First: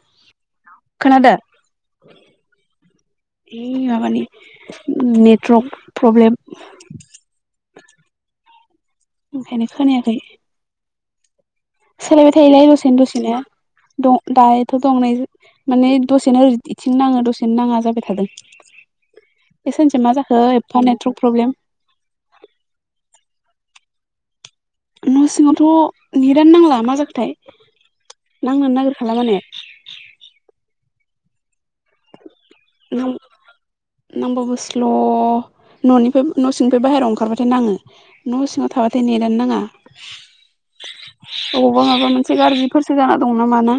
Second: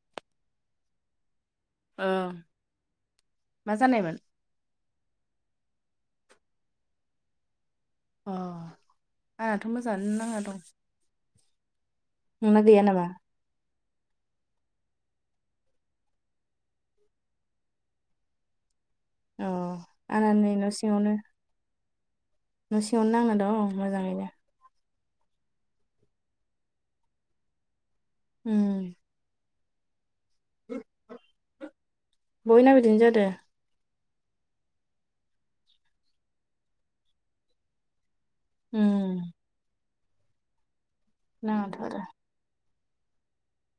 Hello खोनादो। ओ हि मा जानायमोन माबानि उम नेट ट्रप प्रब्लेम अ' ओंखायनो आंनाथ' खोनायाखै मोजाङानो नांना दं। सोलायबाय थायो लै नोंना गैया दसेनो नामा दसेनो। दं दायोथ' दं नै माने दसेनो ओरै इथिनो नाङो दसेनो नाङा जाबाय थादों। अ ए सानैसोआ मा आंना जाखो नै न' एफ्फा सिङावनो नेट्रक प्रब्लेम। न' सिङावनो नांना दं मोजाङैनो। न' सिङावथ' नेट आनो नांला मा जाखोथाय नांनो उम नागिरखाला माने। बयनाबो इदिनो जादो। नांबाबो स्ल' न'निफ्राय न' सिनिफ्राय बाहेरायाव ओंखारबाथाय नाङो। न' सिङाव उम थाबाथाय नेट'आनो नाङा नाङाथ' अबावबा आरो माबा मोनसे गारजि फोरसो जाना दं ना माना।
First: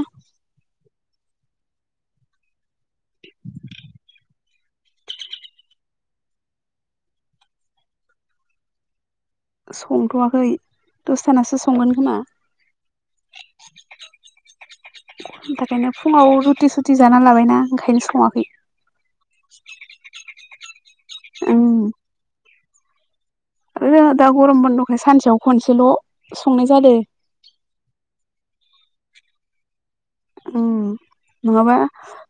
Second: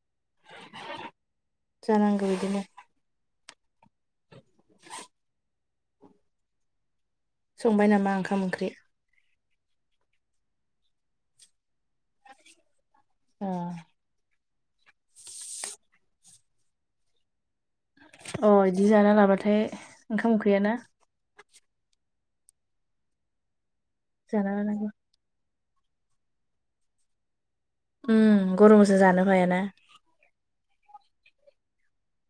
जानांगौ इदिनो। [unintelligible] [inaudible] [unintelligible] [inaudible] संबाय नामा ओंखाम ओंख्रि? संथ'वाखै दसथानासो संगोन खोमा। औ बेखायनो फुङाव रुत सुथि जाना लाबायना। ओंखायनो सङाखै अ बिदि जाना लाबाथाय ओंखाम उखैयाना। औ आरो जोंहा दा जाना गरम लानांगौ बन्दखाय सानसेयाव खनसेल' संनाय जादों। उ गरमजों जानो हायाना। उ नङाबा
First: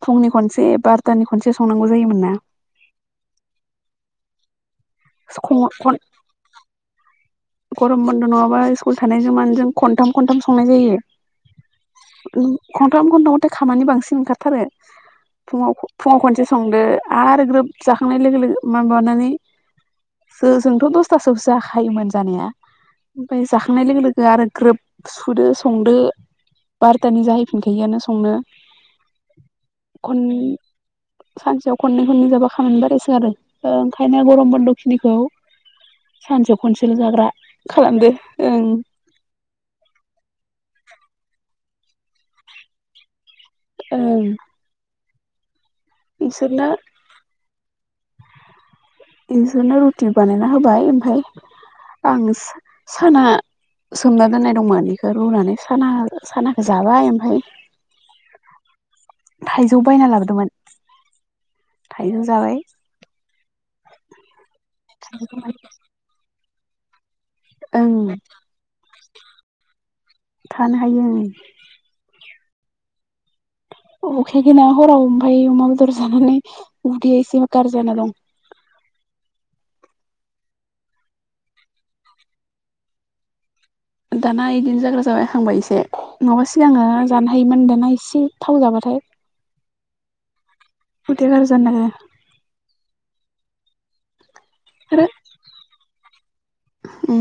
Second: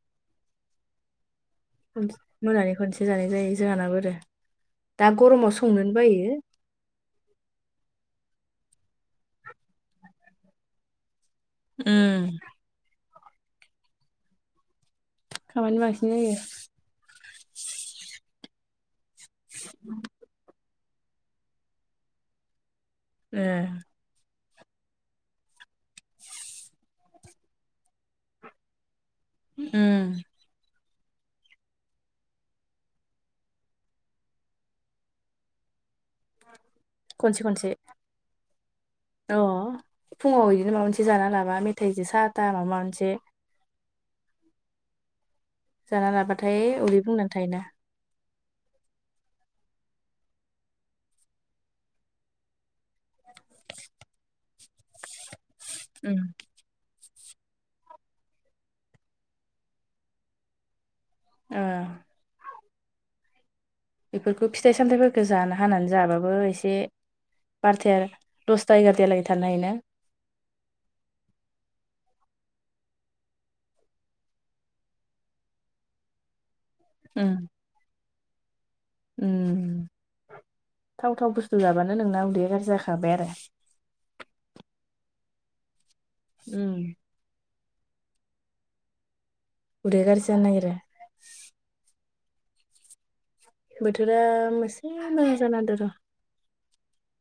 फुंनि खनसे बार'तानि ख मोनानि खनसे जानाय जायो जोंहानाब ब आरो दा गरमाव संनोनो बायो गरम बन्द' नङाबा स्कुल थानाय जमान जों खनथाम खनथाम संनाय जायो उम फनावथे खामानि बांसिन ओंखारथारो फुङाव खामानि बांसिन फुङाव जायो खनसे संदो आरो ग्रोब जाखांनाय लोगो लोगो मा माबानानै ज जोंथ' दसथासोआवसो जाखायोमोन जानाया ओमफाय ए जाखांनाय लोगो लोगो आरो ग्रोब सुदो संदो बारथानि जाहैफिनखायोआनो संनो उम खन सानसेयाव खननै खननै जाबा खामानि बारसो आरो ओंखायनो गरम बन्द' खिनिखौ सानसे खनसेल' जाग्रा खनसे खनसे खालामदो ओं सि जाना लाबा मेथाइजों साहाथा माबा मोनसे औ जाना लाबाथाय उदै बुंनानै थायोना बिसोरनो रुटि बानायना होबाय ओमफाय आं साना सोमना दोननाय दं मानिखौ रुनानै साना उम सानाखौ जाबाय ओमफाय थाइजौ बायना लाबोदोंमोन ओ थाइजौ जाबाय बेफोरखौ फिथाइ सामथाइफोरखौ थाइजौ जानो हानानै जाबाबो एसे बारथाय ओं दसथा एगारथायेहालागै थानो हायो ना थानो हायो ओं उखैयाखै ना हरावम ओमफाय अमा बेदर जानानै उदैया उम एसे गार जाना दं उम थाव थाव बुस्थु जाबानो नोंना उदै गाज्रि जाखाबाय आरो दाना बिदिनो जाग्रा जाबायखांबाय इसे नङाबा उम सिगां जानो हायोमोन होनदों दा एसे थाव जाबाथाय उदैया गाज्रि जानो नागिरो उदै गारजि जानो नागिरो बोथोरा मोसे मोजां जानांदों र' उ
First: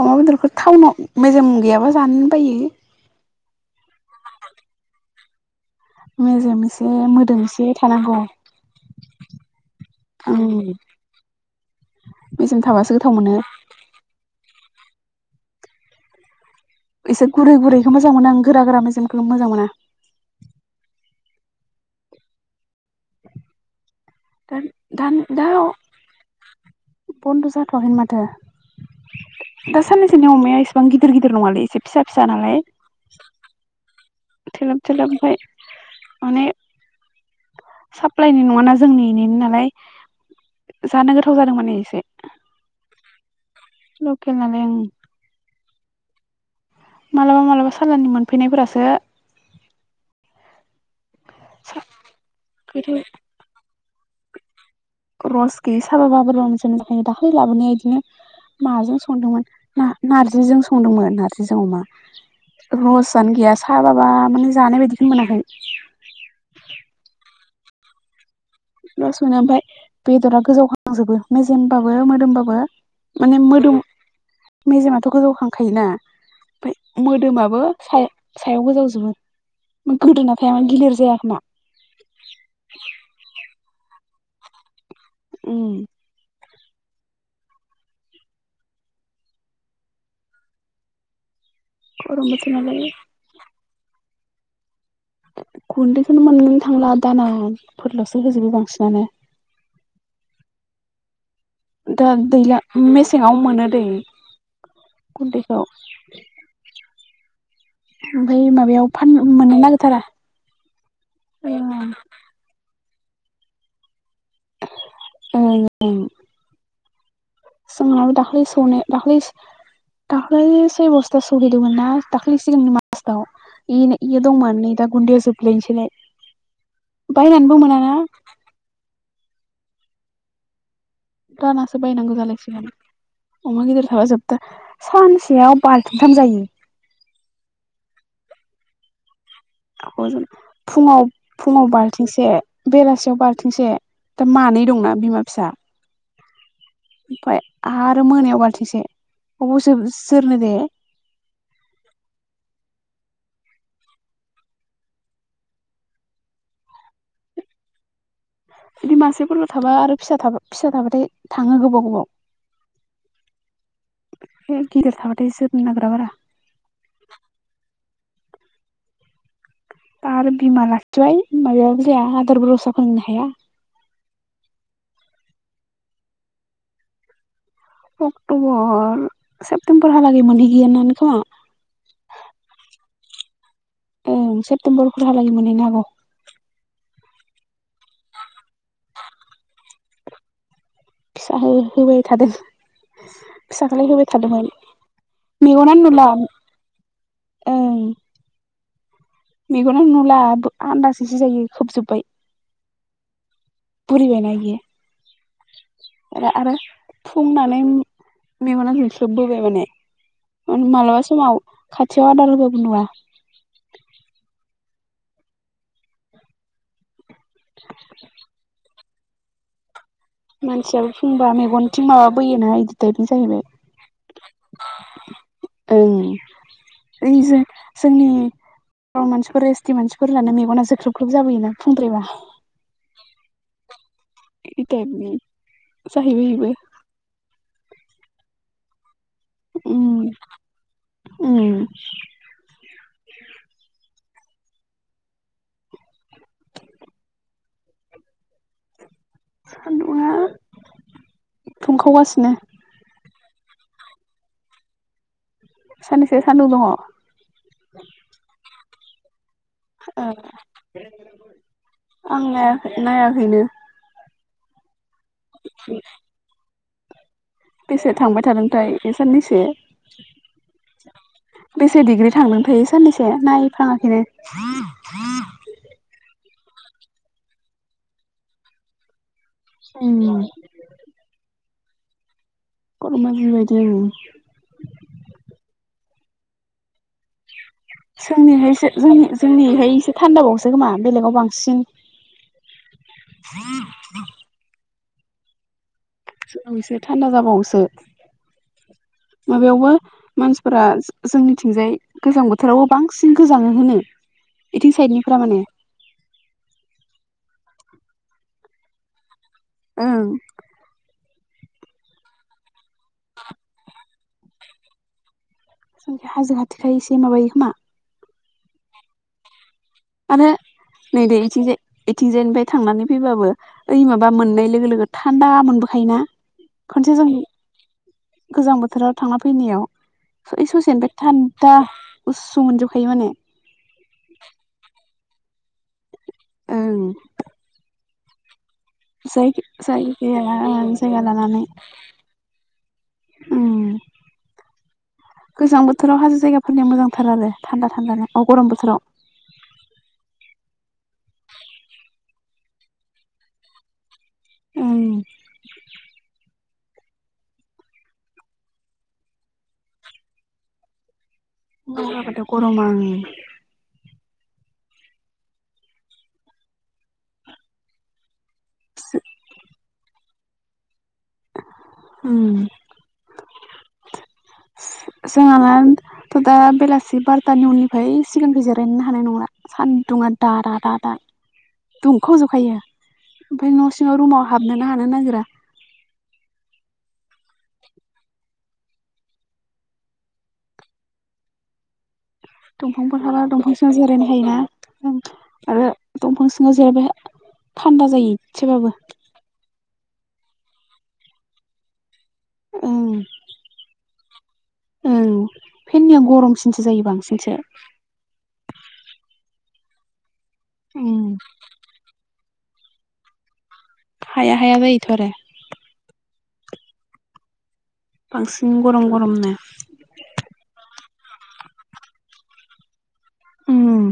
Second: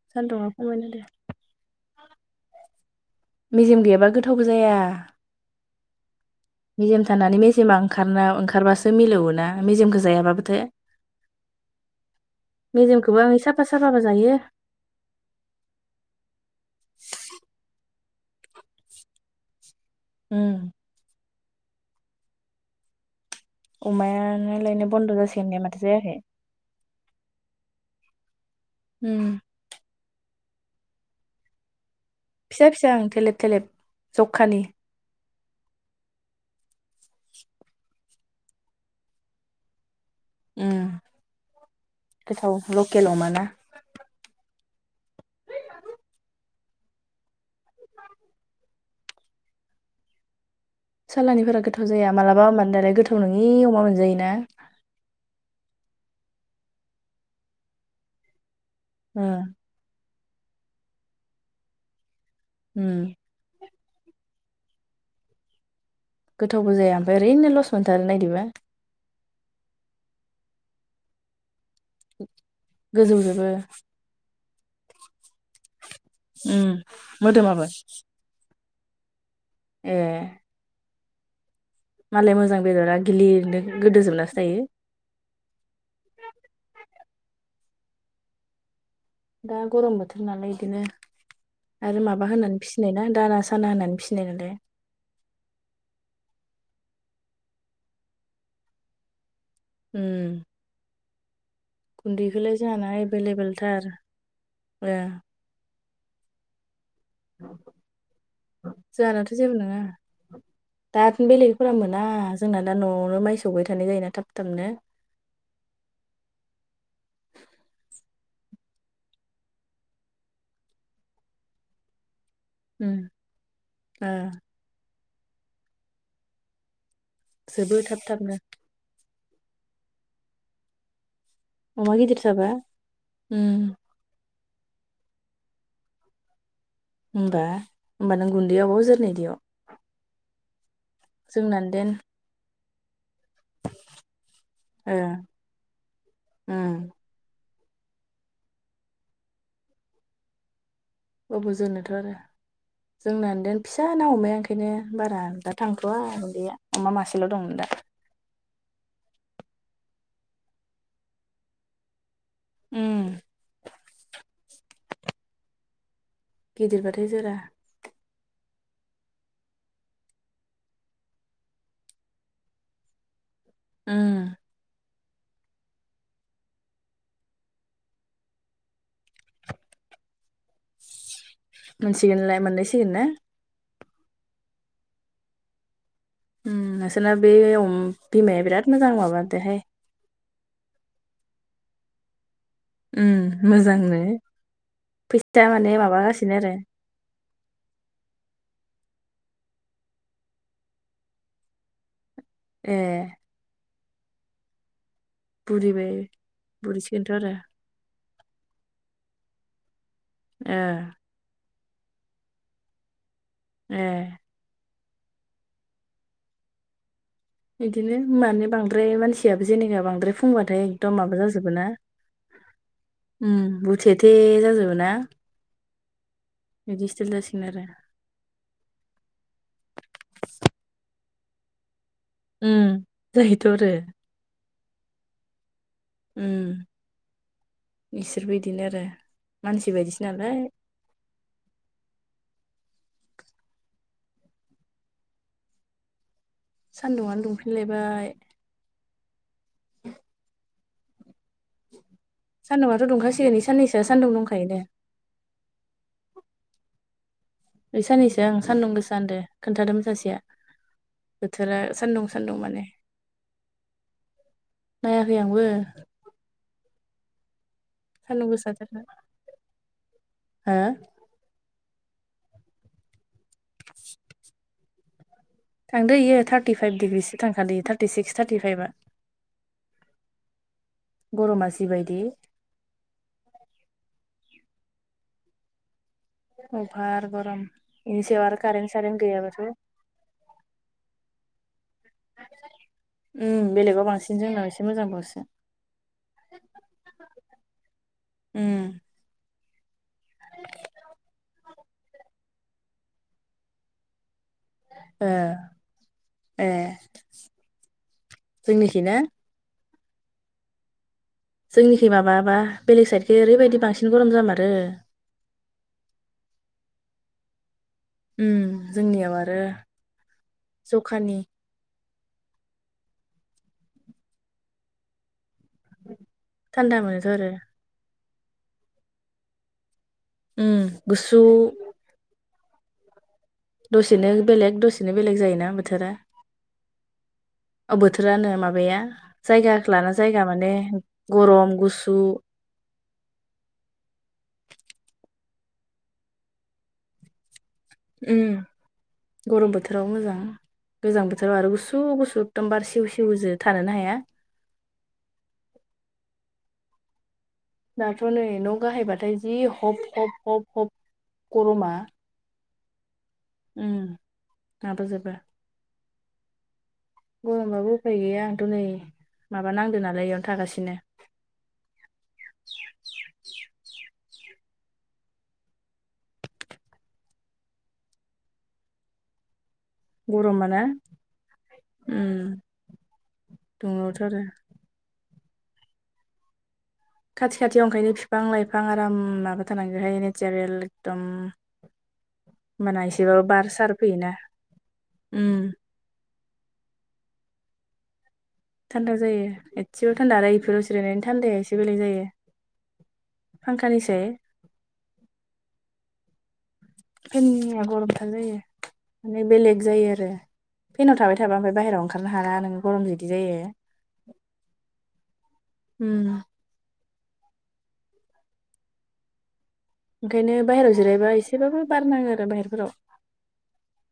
अमा सान्दुङा बेदरखौ खमायना टाउनाव होदो मेजेम गैयाबा जानो बायो मेजेम गैयाबा गोथावबो जाया एसे मेजेम थानानै मोदोम एसे मेजेमा थानांगौ ओंखारना ओंखारबासो मिलौवोना मेजेमखौ जायाबाबोथो उम मेजेम थाबासो गोथाव मेजेमखौबो मोनो आङो साफा साफाबा जायो इसेर गुरै गुरैखौ मोजां मोनो आं गोरा गोरा मेजेमखौ मोजां मोना उम दा अमायानालायनो दा बन्द' दा जासिगोननाया माथो जायाखै बन्द' जाथ'वाखैमोन माथो उम दा साननैसोनि अमाया इसेबां गिदिर गिदिर नङालै एसे फिसा फिसा नालाय फिसा ओं थेलेब थेलेब। जखानि थेलोब थेलोब ओमफ्राय माने साप्लाायनि नङाना जोंनि एनिनो नालाय उम जानो गोथाव जादों माने एसे [unintelligible] लकेल ओं मालाबा मालाबा सालाननि मोनफैनायफोरासो सालानिफोरा गोथाव जाया मालाबा होमबानो दालाय गोथाव नङि अमा मोनजायोना रस गैयि साबाबाबो बोरैबा मोनजायो दाख्लि लाबोनाया बिदिनो माजों ओ संदोंमोन ना नार्जिजों संदोंमोन नार्जिजों अमा उम रसआनो गैया साबाबा माने जानाय बायदिखौनो मोनाखै गोथावबो जाया ओमफ्राय [unintelligible] दसेनो ओमफाय बेदरा गोजावखां जोबो मे जेमबाबो मोदोमबाबो माने गोजौजोबो। मोदोम मेजेमाथ' गोजौ खांखायोना उम ओमफ्राय मोदोमाबो ए सा [unintelligible] मालाय मोजां बेदरा गिलिरनो गोदो जोबनासो थायो ओम दा गरम बोथोर नालाय बिदिनो आरो गरम माबा बोथोर होनानै नालाय फिसिनाय ना दाना दाना होनानै फिसिनाय नालाय गुन्दैखौनो मोननोनो थांला दानाफोरल'सो होजोबो बांसिनानो ओम दा दैलां मेसेङाव मोनो दे एभेलेबेलथार ओ गुन्दैखौ ओमफ्राय माबायाव फाननो जोंहानाथ' जेबो मोननो नङा नागिरथारा दा बेलेगफोरा मोना जोंना दा न'आवनो माइ सौबाय थानाय जायोना थाब थाबनो [unintelligible] जोंनाव दाखालि सौनो दाख्लै- दाख्लै सय बस्था सौहैदोंमोन ना दाख्लि सिगांनि उम मासआव इ ओ इयो दंमोन नै दा गुन्दैया जोब्लायनोसैलाय बायनानैबो जोबो मोनाना थाब थाबनो दानासो अमा बायनांगौ गिदिर जाबा जालायसिगोन उम अमा गिदिर थाबा जोब सानसेयाव बालथिंथाम जायो होमबा-होमबानों गुन्दैया बबाव जोरनो बिदियाव फुङाव-फुङाव देन बालथिंसे बेलासि बालथिंसे दा मानै दंना ओ बिमा फिसा उम ओमफ्राय आरो मोनायाव बालथिंसे अबाव जोरनो दे जोंनानोदेन फिसा ना अमाया ओंखायनो बारा दा थांथ'वा गुन्दैया अमा मासेल' दं दा बिदि मासेफोरल' थाबा आरो फिसा- फिसा थाबाथाय थाङो गोबाव गोबाव ओम है गिदिर थाबाथाय जोरनो नागिरा बारा गिदिरबाथाय जोरा [unintelligible] [inaudible] अक्ट'बर सेप्तेम्बर हालागै माोनहैयो मोनसिगोनलाय मोनलायसिगोन ना औ सेप्तेम्बरफोर हालागै मोनहैनो हागौ ओम नोंसोरना बे अमा बिमाया बिराद मोजां माबादोहाय फिसा होबाय थादों उम फिसाखौलाय मोजांनो होबाय थादोंमोन फैसा माने मेगनानो नुला माबागासिनो आरो औ मेगनानो नुला आन्दासैसो जायो खोबजोबबाय एह [unintelligible] बुरिबाय बुरिसिगोनथ' आरो मेगना जोख्लोबबोबाय माने ओ मालाबा समाव खाथियाव अदार होबाबो नुवा। एह। बिदिनो मानो बांद्राय मानसियाबो जेनेबा बां द्राय फुंबाथाय मानसियाबो एकदम माबा फुंबा जाजोबो ना, मेगनथिं माबाबोयोना इदि टाइपनि उम जाहैबाय हुथेथे जाजोबोना। ओं। ओइ जासिगोन आरो जो-जोंनि बर' मानसिफोर एस टि मानसिफोर होननानै मेगना जोख्रोब ख्रब जाबोयोना फुंद्रायबा। उम जायोथ' आरो। इ टाइपनि साहैबाय उम इबो। इसोरबो इदिनो आरो मानसि उम बायदिसो नालाय। उम सान्दुङानो दुंफिनलायबाय। सान्दुङा दुंखावगासिनो। एनै साननैसोआ सानदुं दंखायो दे। साननैसो सान्दुं दङ। ओइ साननैसोया ओं सान्दुं गोसा होनदों। खोन्थादोंमोन सासेया बोथोरा सान्दुं आं सान्दुं माने। नायाखै नायाखैनो नायाखै आंबो। बेसे थांबाय सान्दुं थादोंथाय गोसाथारना ए साननैसो? हो बेसे डिग्रि थांदों थाय ए साननैसो नायफ्राङाखैनो। थांदो इयो थार्टिफाइभ डिग्रिसो थांखादो इयो थार्टि सिक्स थार्टिफाइभआ। उम। बिबायदि। गरमा जिबायदि उम। औ। जोंनि हाय जो सारेन्ट गैयाबाथ' जों-जोंनिहाय एसे थान्दाबावसो खोमा बेलेगाव बांसिन। [inaudible] उम बेलेगाव बांसिन जोंनाव एसे मोजां बावसो। सो ओं सो थान्दा जाबावोसो। उम माबायावबो मानसिफोरा जो-जोंनिथिंजाय गोजां बोथोरावबो बांसिन गोजाङो होनो? बिथिं साइडनिफ्रा एह माने एह। जोंनिखि ना? ओं। जोंनिखै माबाबा बेलेग साइडखै ओरैबायदि बांसिन गरम जामारो। जोंखै हाजो खाथिखाय एसे माबायो खोमा। उम जोंनियाव आरो आरो नै दै जखानि इथिंजाय इथिंजायनिफाय थांनानै फैबाबो ओइ माबा मोननाय लोगो लोगो थान्दा मोनबोखायोना? थान्दा खनसे जों मोनोथ' आरो गोजां बोथोराव थांना फैनायाव स ओइ उम ससेनिफाय गुसु थान्दा गुस्सु मोनजोबखायो माने। दसेनो बेलेग दसेनो बेलेग जायोना बोथोरा? ओं अ बोथो रानो माबाया जाय जायगाखो लाना जायगा जायगाया माने जायगा गरम गुसु उम। गोजां बोथोराव हाजो जायगाफोरनिया मोजांथार आरो। थान्दा थान्दानो उम अ गरम बोथोराव गरम बोथोराव मोजां। गोजां बोथोराव आरो गुसु गुसु। एखदम बार सेव सिवजो थानोनो हाया। उम। दाथ' नै न' गाहायबाथाय जि हब हब हब हब गरमा। अरमा उम। उम दाबो जोबा। गरमबाबो उफाय गैया आंथ' नै माबा नांदोंनालाय एयावनो थागासिनो। उम जोंहानथ' दा बेलासि बार'थानि उननिफ्राय सिगांखौ जिरायनो हानाय नंला। सान्दुङआ दादा गरमाना दादा। उम दुंख'जखायो ओमफफ्राय न' सिङाव दुङावथ' आरो रुमाव हाबनोनो हानो नागिरा। खाथि खाथियाव ओंखायनो बिफां लाइफां आराम माबा थानांगौहाय नेचारेल एकदम। होमबाना दंफांफोर एसेबाबो हाबला बार दंफां सार जिरायनो फैयोना हायोना आरो दंफां सिङाव जेरैबाय थान्दा जायो। एसेबाबो थान्दा जायो एसेबबो थान्दा र इफोराव सिरायनायनि थान्दाया एसे बेलेग जायो। फांखानिसाय उम फेननिया गरम फनिया गरमथार जायो माने बेलेग जायो आरो। उम फेनाव थाबाय थाबा ओमफ्राय बाहेरायाव ओंखारनो हाया नोङो गरम जों बिदि जायो हाया हाया जायोथ आरो उम बांसिन गरम गरमनो ओंखायनो बाहेरायाव जिरायबा एसेबाबो बारनाङो आरो बाहेरफोराव उम